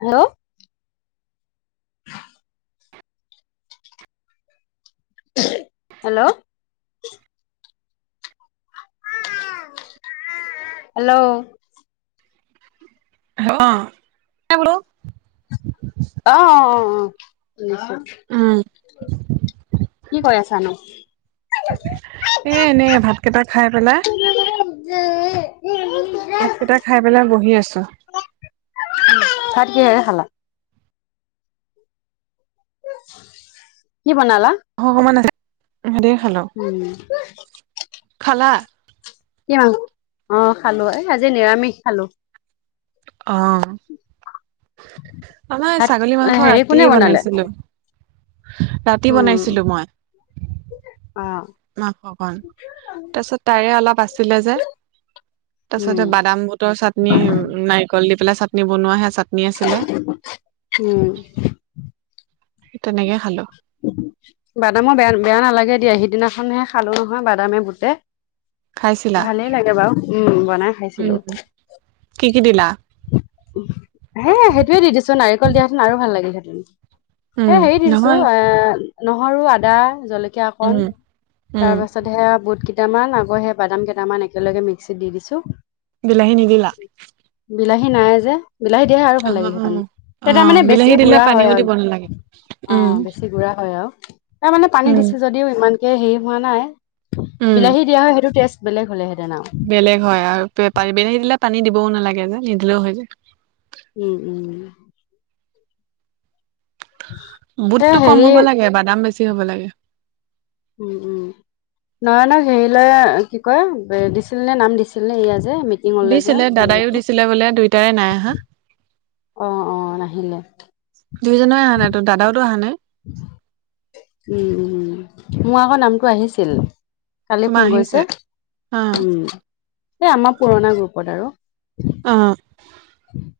Hello, [inaudible] hello, hello, [unintelligible] অ অ অ শুনিছোঁ। কি কৰি আছানো। এ এনেই ভাত কেইটা খাই পেলাই। [unintelligible] ভাত কেইটা খাই পেলাই বহি আছো। ভাত কিহেৰে খালা? কি বনালা? অ অকমান আছে সেইতি খালো উম খালা। কি মাংস অ খালো এই আজি নিৰামিষ খালো। অ আমাৰ ভাত ছাগলী মাংসৰ হেৰি কোনে ৰাতিয়ে বনালে বনাইছিলো। ৰাতি উম বনাইছিলো অ, মাংসকণ তাৰপিছত তাইৰে অলপ আছিলে যে তাৰ উম পাছতে বাদাম বুটৰ চাটনি উম নাৰিকল দি পেলাই চাটনি বনোৱাহে চাটনি আছিলে উম তেনেকে খালো। বাদামৰ বেয়া বেয়া নালাগে দিয়া সিদিনাখনহে খালো নহয় বাদামে বুটে। খাইছিলা ভালেই লাগে বাৰু উম বনাই উম খাইছিলোঁ। কি কি দিলা? হে সেইটোযৱে দি দিছো নাৰিকল দিয়াহেতেন আৰু ভাল লাগিল হেঁতেন। উম এ হেৰি দি দিছো নহয় এ নহৰু আদা জলক কীয়া অকণ উম উম তাৰ পাছত তাৰপিছতে বুট কেইটামান আকৌ সেই বাদাম কেইটামান একেলগে মিক্সিত দি দিছোঁ। বিলাহী নিদিলা? বিলাহী নাই যে, বিলাহী দিয়াহে আৰু অ ভাল অ লাগিলহেঁতেন, অ তেতিয়া মানে বিলাহী বেছি দিলে গুঢ়া হয় পানীও আৰু। দিব নালাগে অ উম বেছি গুঢ়া হয় আৰু। তাৰ মানে পানী উম, দিছো যদিও ইমানকে হেৰি হোৱা নাই, উম, বিলাহী দিয়া সেইটো টেষ্ট বেলেগ হ'লেহেঁতেন আৰু। বেলেগ হয় আৰু বেলাহী দিলে পানী দিবও নালাগে যে নিদিলেও হৈ যায়। উম উম। [inaudible] বুটটো কম হেৰি হ'ব লাগে বাদাম বেছি হ'ব লাগে। উম উম। নয়নক হেৰিলৈ কি কয় দিছিল নে নাম দিছিল নে এইয়া যে আমি দিছিলে দাদায়ও দিছিলে বোলে দুইটাৰে নাই আহা। অ অ নাহিলে। দুয়োজনে অহা নাই তোৰ, দাদাওটোৰ অহা নাই। উম মোৰ আকৌ নামটো আহিছিল। কালি তোমাৰ ফোন আহিছে কৰিছে, অ', উম এই আমাৰ পুৰণা গ্ৰুপত আৰু। অ। [inaudible]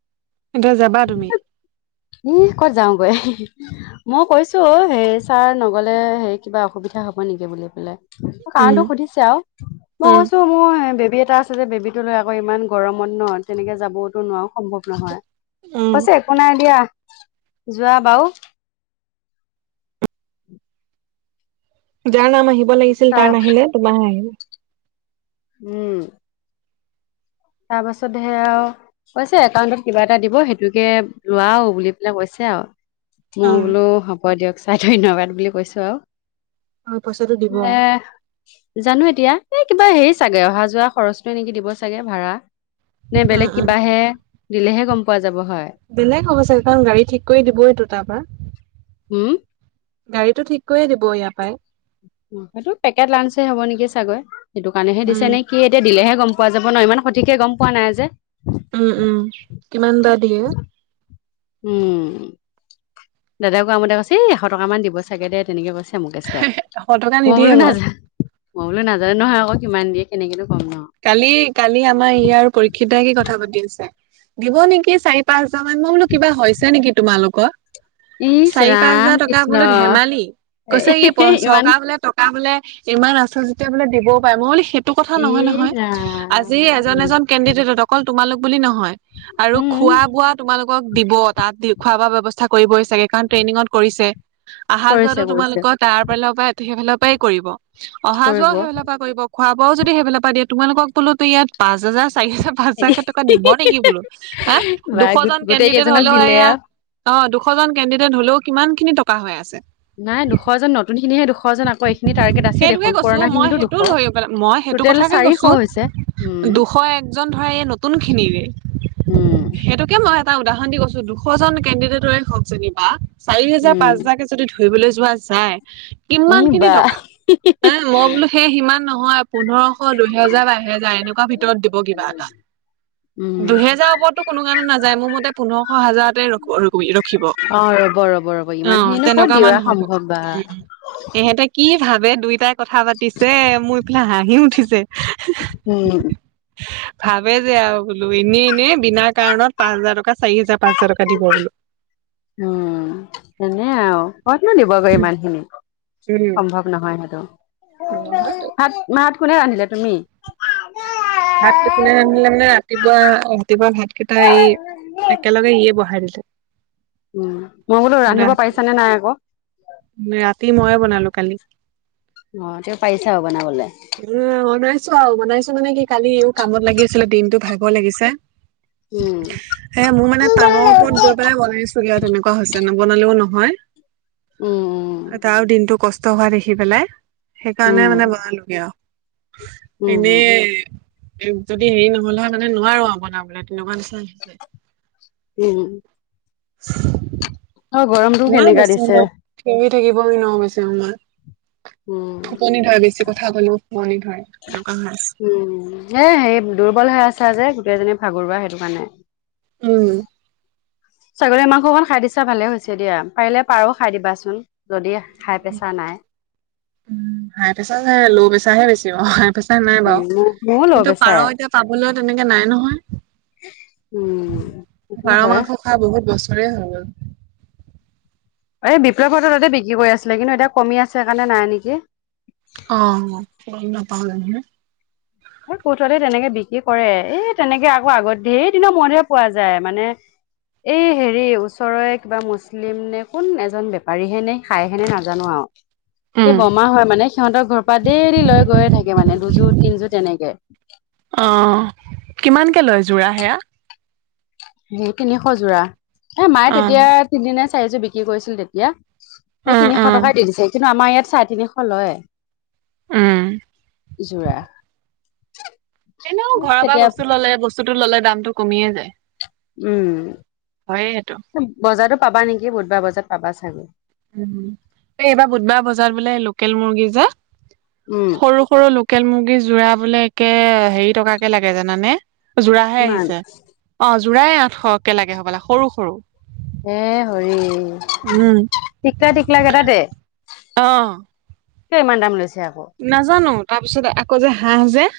এতিয়া যাবা তুমি? ই ক'ত যাওঁ গৈ মই কৈছো সেই ছাৰ নগ'লে সেই কিবা অসুবিধা হ'ব নেকি বুলি পেলাই। উম, কাৰণটো সুধিছে আৰু মই উম, কৈছো মোৰ বেবী এটা আ যে বেবীটো লৈ আকৌ ইমান গৰমত ন তেনেকে যাবওতো নোৱাৰোও সম্ভৱ নহয়, উম। কৈছে একো নাই দিয়া। যোৱা বাৰু যাৰ নাম আহিব লাগিছিল তাৰ নাহিলে তোমাৰে আহিল। উম। তাৰপাছত সেয়া আউ কৈছে একাউণ্টত কিবা এটা দিব, সেইটোকে লোৱাও বুলি পেলাই কৈছে আৰু। মই অ', বোলো হ'ব দিয়ক ছাৰ ধন্যবাদ বুলি কৈছো আৰু। অ', পইচাটো দিব [unintelligible] জানো এতিয়া এ কিবা হেৰি চাগে অহা যোৱা খৰচটোৱে নেকি দিবাগে ভাড়া। নে অ', বেলেগ অ'। কিবাহে দিলেহে গম পোৱা যাব হয়। বেলেগ হ'ব চাগে কাৰণ গাড়ী ঠিক কৰি দিবই তাৰপৰা। হম? গাড়ীটো ঠিক কৰিয় দিব ইয়াৰ পৰাই। সেইটো পেকেট লাঞ্চে হ'ব নেকি চাগৈ, সেইটো কাৰণেহে উম, দিছে নে কি এতিয়া দিলেহে গম পোৱা যাব ন ইমান সঠিকে গম পোৱা নাই যে। উম উম কিমান বা দিয়ে। উম। দাদাই কোৱা মতে কৈছে এ এশ টকা মান দিব চাগে দে তেনেকে কৈছে। [unintelligible] এশ টকা মই নিদিয়ে বোলো বাৰু। নাজা মই বোলো নাজানো নহয় আকৌ কিমান দিয়ে কেনেকেনো কম নহ। কালি কালি আমাৰ ই আৰু পৰীক্ষিত দাই কি কথা পাতি আছে, দিব নেকি চাৰি পাঁচ হাজাৰ মান, মই বোলো কিবা হৈছে নেকি তোমালোকৰ। ইচ চাৰি পাঁচ ৰাম হাজাৰ টকা কৃষ্ণ বোলো ধেমালি, এ কৈছে ই ইমান চৰকাৰ বোলে ট টকা বোলে ইমান আছে যেতিয়া বোলে দিবও পাৰে, মই বোলো সেইটো কথা নহয় নহয়। জা আজি এজন এজন কেণ্ডিডেটত অকল তোমালোক বুলি নহয় আৰু উম খোৱা বোৱা তোমালোক কক দিব তাত দি খোৱা বোৱা ব্যৱস্থা কৰিবই চাগে। কাৰণ ট্ৰেইনিঙত কৰিছে, আহা কৰিছে যোৱাতো কৰিছে তোমালোকৰ তাৰ ফালৰ পৰা সেইফালৰ পৰাই কৰিব। অহা কৰিব যোৱাও সেইফালৰ পৰা কৰিব খোৱা বোৱাও যদি সেইফালৰ পৰা দিয়ে তোমালোকক বোলো তো ইয়াত পাঁচ হাজাৰ চাৰি হাজাৰ পাঁচ হাজাৰকে টকা দিব নেকি বোলো, হা বা দুশ গো- জন গোটেই কেণ্ডিডেট কেইজনক হলেও দিলে এয়া আও অ', দুশজন কেণ্ডিডেট হলেও কিমান খিনি টকা হৈ আছে। নাই দুশজন নতুন খিনিহে দুশজন আকৌ এইখিনি টাৰ্গেট আছে সেইটোকে দেখোন কৈছো পুৰণা মই খিনিতো সেইটো দুশ। ধৰি পেলাই মই সেইটো টোটেল কথাকে চাৰিশ কৈছো। হৈছে উম দুশ একজন ধৰা এই নতুন খিনিৰে, উম সেইটো কিয় মই এটা উদাহৰণ দি কৈছোঁ, দুশজন কেনডিডেটৰে হওঁক যেনিবা চাৰি হেজাৰ উম পাঁচ হাজাৰকে যদি ধৰিবলৈ যোৱা যায়, কিমান ই খিনি বা টকা, হা মই বোলো সেই সিমান নহয় পোন্ধৰশ, দুহেজাৰ বা এহেজাৰ এনেকুৱা ভিতৰত দিব কিবা এটা। উম দুহেজাৰৰ ওপৰতো কোনো কাৰণে নাযায় মোৰ মতে পোন্ধৰশ হাজাৰতে ৰ-ৰখিব। অ', ৰ'ব, ৰ'ব, ৰ'ব, ইমান খিনি নো ক'ত দিওৱা সম্ভৱ বা। সেহেঁতে কি ভাবে দুইটাই কথা পাতিছে মোৰ ইফালে হাঁহি উঠিছে। উম। ভাবে যে আৰু বোলো এনেই এনে বিনা কাৰণত পাঁচ হাজাৰ টকা চাৰি হাজাৰ পাঁচ হাজাৰ টকা দিব বোলো। [inaudible] উম, এনে আৰু ক'তনো দিবগৈ ইমান খিনি, উম সম্ভৱ নহয় সেইটো, নহয়তো ভাত ভাত কোনে ৰান্ধিলে তুমি? ভাত কোনে ৰান্ধিলে মানে ৰাতিপুৱা ৰাতিপুৱা ভাত কেইটা এই একেলগে ইয়ে বঢ়াই দিলে। উম, মই বোলো খুদা ৰান্ধিব পাৰিছ নে নাই আকৌ। ৰাতি ময়ে বনালো কালি। অ', তেও পাৰিছা আৰু বনাবলে? বনাইছোঁ আৰু বনাইছোঁ মানে কি কালি ইও কামত লাগি আছিলে দিনটো ভাগৰ লাগিছে। উম। হে মোৰ মানে উম, টানৰ ওপৰত গৈ পেলাই বনাইছোগে আৰু তেনেকুৱা হৈছে নবনালেও নহয়। উম, তাৰো দিনটো কষ্ট হোৱা দেখি পেলাই, সেইকাৰণে উম, মানে বনালোগে আৰু। এনে উম, যদি হেৰি নহলে হয় মানে নোৱাৰো আৰু বনাবলে তেনেকুৱা নিচিনা হৈছে উম। [inaudible] অ গৰমটো [unintelligible] কেনেকা বেচো দিছে। মই থি [unintelligible] থাকিবলে [unintelligible] উম, ফোপনি ধৰে বেছি কথা কলেও, [unintelligible] পনি ধৰে। তেনেকুৱা হৈ আছে উম, এ হে দুৰ্বল হৈ আছা যে গোটেই এজনী ভাগৰুৱা সেইটো কাৰণে। উম। ছাগলী মাংস অকণ খাই দিছা ভালে হৈছে দিয়া, পাৰিলে পাৰ খাই দিবাচোন যদিহে হাই প্ৰেছাৰ নাই। উম, হাই প্ৰেছাৰ নাই ল' প্ৰেছাৰ হে বেছি বাৰু, হাই প্ৰেছাৰ নাই উম, বাৰু, মোৰ মোৰো ল' কিন্তু পাৰ প্ৰেছাৰে। এতিয়া পাবলৈ তেনেকে নাই নহয়, উম সেইটো পাৰ হয় মাংস বহুত বছৰে হৈ গ'ল। এই বিপ্লৱ হতৰ তাতে বিক্ৰী কৰি আছিলে কিন্তু এতিয়া কমি আছে সেইকাৰণে নাই নেকি। অঁ গম নাপাওঁ নহয়। বহুততে তেনেকে বিক্ৰী কৰে, এ তেনেকে আকৌ আগত ধেৰ দিনৰ মূৰত হে পোৱা যায় মানে এই হেৰি ওচৰৰে কিবা মুছলিম নে কোন এজন বেপাৰী হেনে খায়হেনে নাজানো আও। সেই উম, বৰমা হয় মানে, সিহঁতৰ ঘৰৰ পৰা ডেইলি লৈ গৈয়ে থাকে মানে দুযোৰ তিনযোৰ তেনেকে। অঁ কিমানকে লয় যোৰা সেয়া? সেই তিনিশ যোৰা, এ মায়ে তেতিয়া অ', তিনি নে চাৰিযোৰ বিক্ৰী কৰিছিল তেতিয়া। সেই উম, তিনিশ উম, টকাই দি দিছে, কিন্তু আমাৰ ইয়াত চাৰে তিনিশ লয়। উম। যোৰা এনেও ঘৰৰ পৰা তেতিয়া বস্তু ল'লে বস্তুতটো ল'লে দামটো কমিয়ে যায়। উম। হয়ে সেইটো। বজাৰটো পাবা নেকি বুধবাৰ বজাৰত পাবা চাগে। উম, এই এইবাৰ বুধবাৰ বজাৰ বোলে লোকেল মুৰ্গী যে উম সৰু সৰু লো লোকেল মুৰ্গী যোৰা বোলে একে হেৰি টকাকে লাগে জানা নে যোৰাহে কিমান আহিছে অ জোৰাই আঠশকে লাগে হ'বলা সৰু সৰু। এ হৰি উম, টিকলা টিকলা কেইটাতে? অঁহ। কিয় ইমান দাম লৈছে আক? নাজানো তাৰপিছতে আকৌ যে হাঁহ যে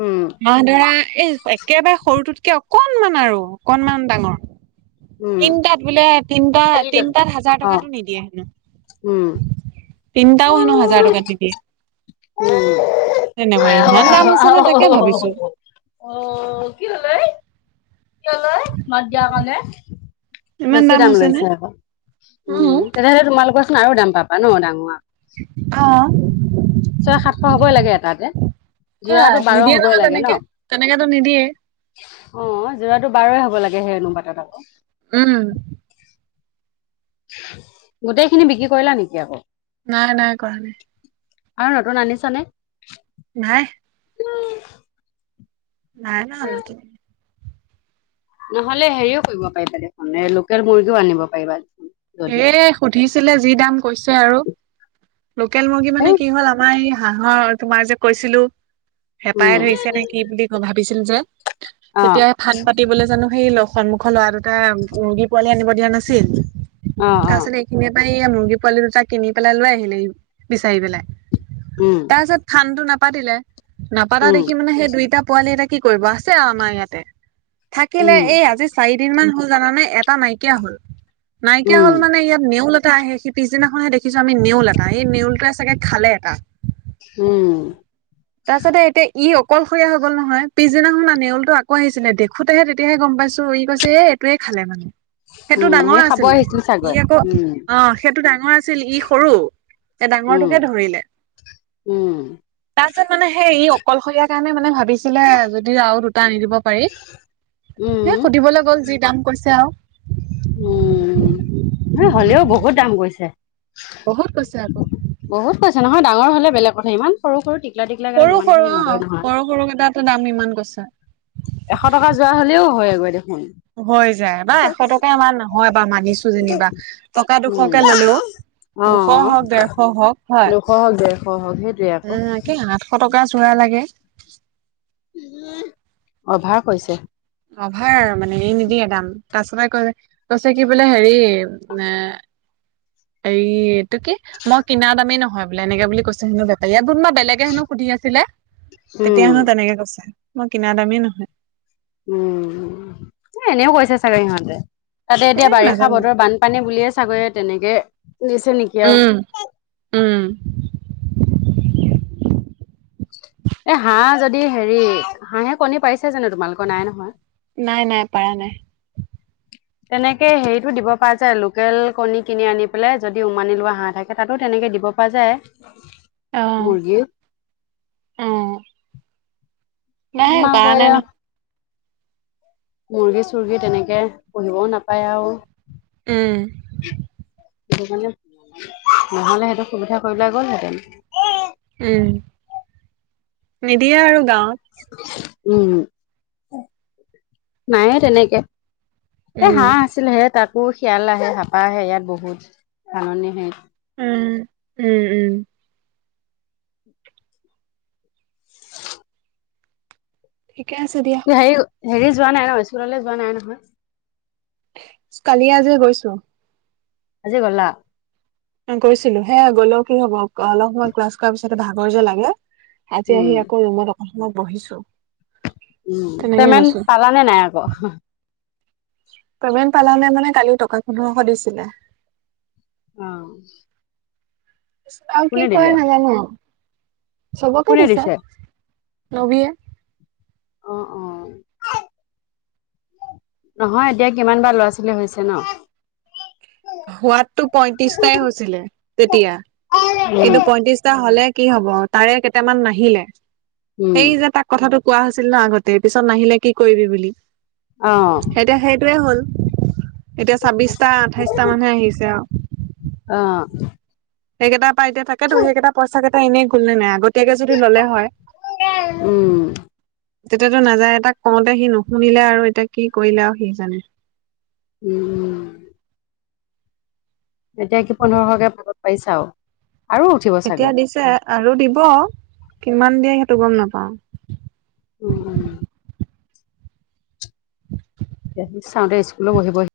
উম। হাঁহ ধৰা এই একেবাৰে সৰুটোতকে অকনমান আৰু অকনমান ডাঙৰ উম তিনটাত বোলে তিনটা তিনটাত হাজাৰ অ টকাটো নিদিয়ে হেনো! উম। তিনিটাও হেনো হাজাৰ টকাত নিদিয়ে! তেনেকুৱা ইমান দাম হৈছে নে তাকে ভাবিছো [unintelligible] অ কি হল ঐ? কি হল ঐ মাত দিয়া কাৰণে! ইমান বেছি দাম হৈছে নে লৈছে আকৌ, উম। তেতিয়াহ'লে তোমালোকৰচোন আৰু দাম পাবা ন ডাঙৰ অঁ। ছয় সাতশ হবই লাগে এটাতে। সেয়াই যোৰাতটো বাৰ নিদিয়ে হবই নহয় লাগে ন? তেনেকে তেনেকেতো নিদিয়ে অ যোৰাটো বাৰই হ'ব লাগে সেই অনুপাতত আক। উম। গোটেই খিনি বিক্ৰী কৰিলা নেকি আকৌ? নাই নাই কৰা নাই। আৰু নতুন আনিছনে? নাই। নাই অনা আৰু নতুন। নহ'লে হেৰিও কৰিব পাৰিবা দেখোন, এ লোকেল মুৰ্গীও আনিব পাৰিবা দেখোন! হে সুধিছিলে যি দাম কৈছে আৰু লোকেল মুৰ্গী মানে কি হ'ল আ আমাৰ এই হাঁহৰ তোমাৰ যে কৈছিলো হেঁপাই ধৰিছে নে উম কি বুলি ভাবিছিল যে, অ', তেতিয়া ফান্দ পাতিবলে জানো সেই ল সন্মুখৰ ল'ৰা দুটাই, মুৰ্গী পোৱালি আনিব দিয়া নাছিল? অ', অ', তাৰপিছত এইখিনিয়ে পৰা এইয়া মুৰ্গী পোৱালি দুটা কিনি পেলাই লৈ আহিলে ই বিচাৰি পেলাই। উম। তাৰ পিছত ফান্দটো নাপাতিলে নাপাতা উম, দেখি মানে সেই দুইটা পোৱালি এ কি কৰিব আছে আৰু আমাৰ ইয়াতে থাকিলে উম, এই আজি চাৰি দিন মান হ'ল জানানে এটা নাইকিয়া হ'ল নাইকিয়া উম, হ'ল মানে ইয়াত নেউল এটা আহে সি পিছদিনাখনহে দেখিছো আমি নেউল এটা এই নেউলটোৱে চাগে খালে এটাক উম। তাৰ পাছতে এতিয়া ই অকলশৰীয়া হৈ গল নহয় পিছদিনাখনি নেউলতটো আকৌ আহিছিলে দেখোতে তেতিয়াহে গম পাইছো ই পাইছো যে এইটোৱে খালে মানে। সেইটো উম, সেই ডাঙৰ খাব আছিলে আহিছিল ই চাগৈ। আকৌ উম, অ সেইটো ডাঙৰ আছিল ই সৰু। এ উম, ডাঙৰটোকে ধৰিলে। উম। তাৰপিছত মানে সেই ই অকলশৰীয়াৰ কাৰণে মানে ভাবিছিলে যদি আৰু দুটা আনি দিব। পাৰি হ উম, সুধিবলৈ গ'ল যি দাম কৈছে আৰু? উম নহ হলেও বহুত দাম কৰিছে? বহুত কৈছে আকৌ? বহুত খাইছে নহয় ডাঙৰ হলে বেলেগ কথা ইমান সৰু সৰু টিকলা টিকলা কে ইমানখিনি নহয় নহয়। সৰুকেইটাত ত দাম ইমান কৈছে? এশ টকা যোৱা হলেও হয় একবাৰ দেখোন। হৈ যায় বা এশ টকা ইমান নহয় বা মানিছো যেনিবা টকা উম, দুশকে ললেও দুশ হওক দেৰশ হওক হয়। সহজ যায় সহজ সেইটো। উম একে আতশ টকা যোৰা লাগে। অভাৰ কৈছে। অভাৰ আৰু মানে এই নিদিয়ে দাম তাৰ পছতে কয় যে কৈছে কি বোলে হেৰি এ এই এইটো কি মই কিনাৰ দামেই নহয় বোলে এনেকে বুলি কৈছো হেনো বেপাৰীয়ে এইটো কিবা মই বেলেগ তেতিয়া হেনো সুধি আছিলে তেতিয়া উম। হেনো তেনেকে কৈছে মই কিনা দামেই নহয়। উম এ এনেও কৈছে চাগে ইহঁতে। তাতে এ এতিয়া বাৰিষা নাজানো বতৰ বানপানী বুলিয়ে চাগে তেনেকে দিছে নেকি আৰু উম উম। এ হাঁহ যদি হেৰি হাঁহে কণী পাৰিছে জানো তোমালোকৰ নাই নহয়। নাই নাই পাৰা নাই। তেনেকে হেৰিতো দিব প যায় লোকেল কণী কিনি আনি পেলাই যদি উমানি লোৱা হাঁহ থাকে এটাতো তেনেকে দিব পৰা যায়। অ মুৰ্গীৰ অ নাই তাৰ আমাৰ আকৌ পৰা এয়া নান মুৰ্গী চৰ্গী তেনেকে কোনেও নাপায় আৰু উম। সেইটো কাৰণে নহলে সেইটো সুবিধা কৰিলে গ'লহেঁতেন। উম নিদিয়ে আৰু গাঁৱত্ উম নাই তেনেকে এ উম হাঁহ আছিল হে তাত? কোৰ শিয়াল আহে হেপা আহে ইয়াত বহুত ধাননি আহে। উম-উম-উম। ঠিকে আছে দিয়া। হেৰি হেৰি যোৱা নাই নহয় স্কুললৈ যোৱা নাই নহয়। কালি আজি গৈছো। আজি গলা কৈছিলো হে গ'লেও কি হব অলপ সময় ক্লাছ কৰাৰ পিছতে ভাগৰ যে লাগে আজি আহি উম আকৌ ৰুমত অক মই বহিছো উম তেনেকে পেমেণ্ট গৈছো পালা নে নাই আকৌ পেমেণ্ট পালা নে মানে কালি টকা পোন্ধৰ শ দিছিলে। অ আৰু কি কোনে কয় দিলে নাজানো চবকে কোনে দিছা দিছে নবিয়ে। অ অ নহয় এতিয়া কিমান বাৰ ল'ৰা ছোৱালী হৈছে ন! হোৱাতটো পইয়ত্ৰিশটাই হৈছিলে তেতিয়া উম কিন্তু পইয়ত্ৰিশটা হ'লে কি হ'ব তাৰে কেইটামান নাহিলে উম সেই যে তাক কথাটো কোৱা হৈছিল ন আগতে পিছত নাহিলে কি কৰিবি বুলি। অ এতিয়া সেইটোয়ে হ'ল এতিয়া ছাব্বিশটা আঠাইশটা মানহে আহিছে আৰু। অ একেইটা পাই এতিয়া তাকেতো সেইকেইটা পইচাকেইটা এনেই গ'ল নে নাই আগত -তীয়াকে যদি ল'লে হয়। উম তেতিয়াতো নাযায় এ তাক কওঁতে সি নুশুনিলে আৰু এতিয়া কি কৰিলে আৰু সি হে জানে। উম উম এতিয়া কি পোন্ধৰশকে ভাগত পাইছা আৰু উঠিব এতিয়া চাগৈ। দিছে আৰু দিব কিমান দিয়ে সেইটো গম নাপাও। উম উম চাওঁতে স্কুলো বহিবহি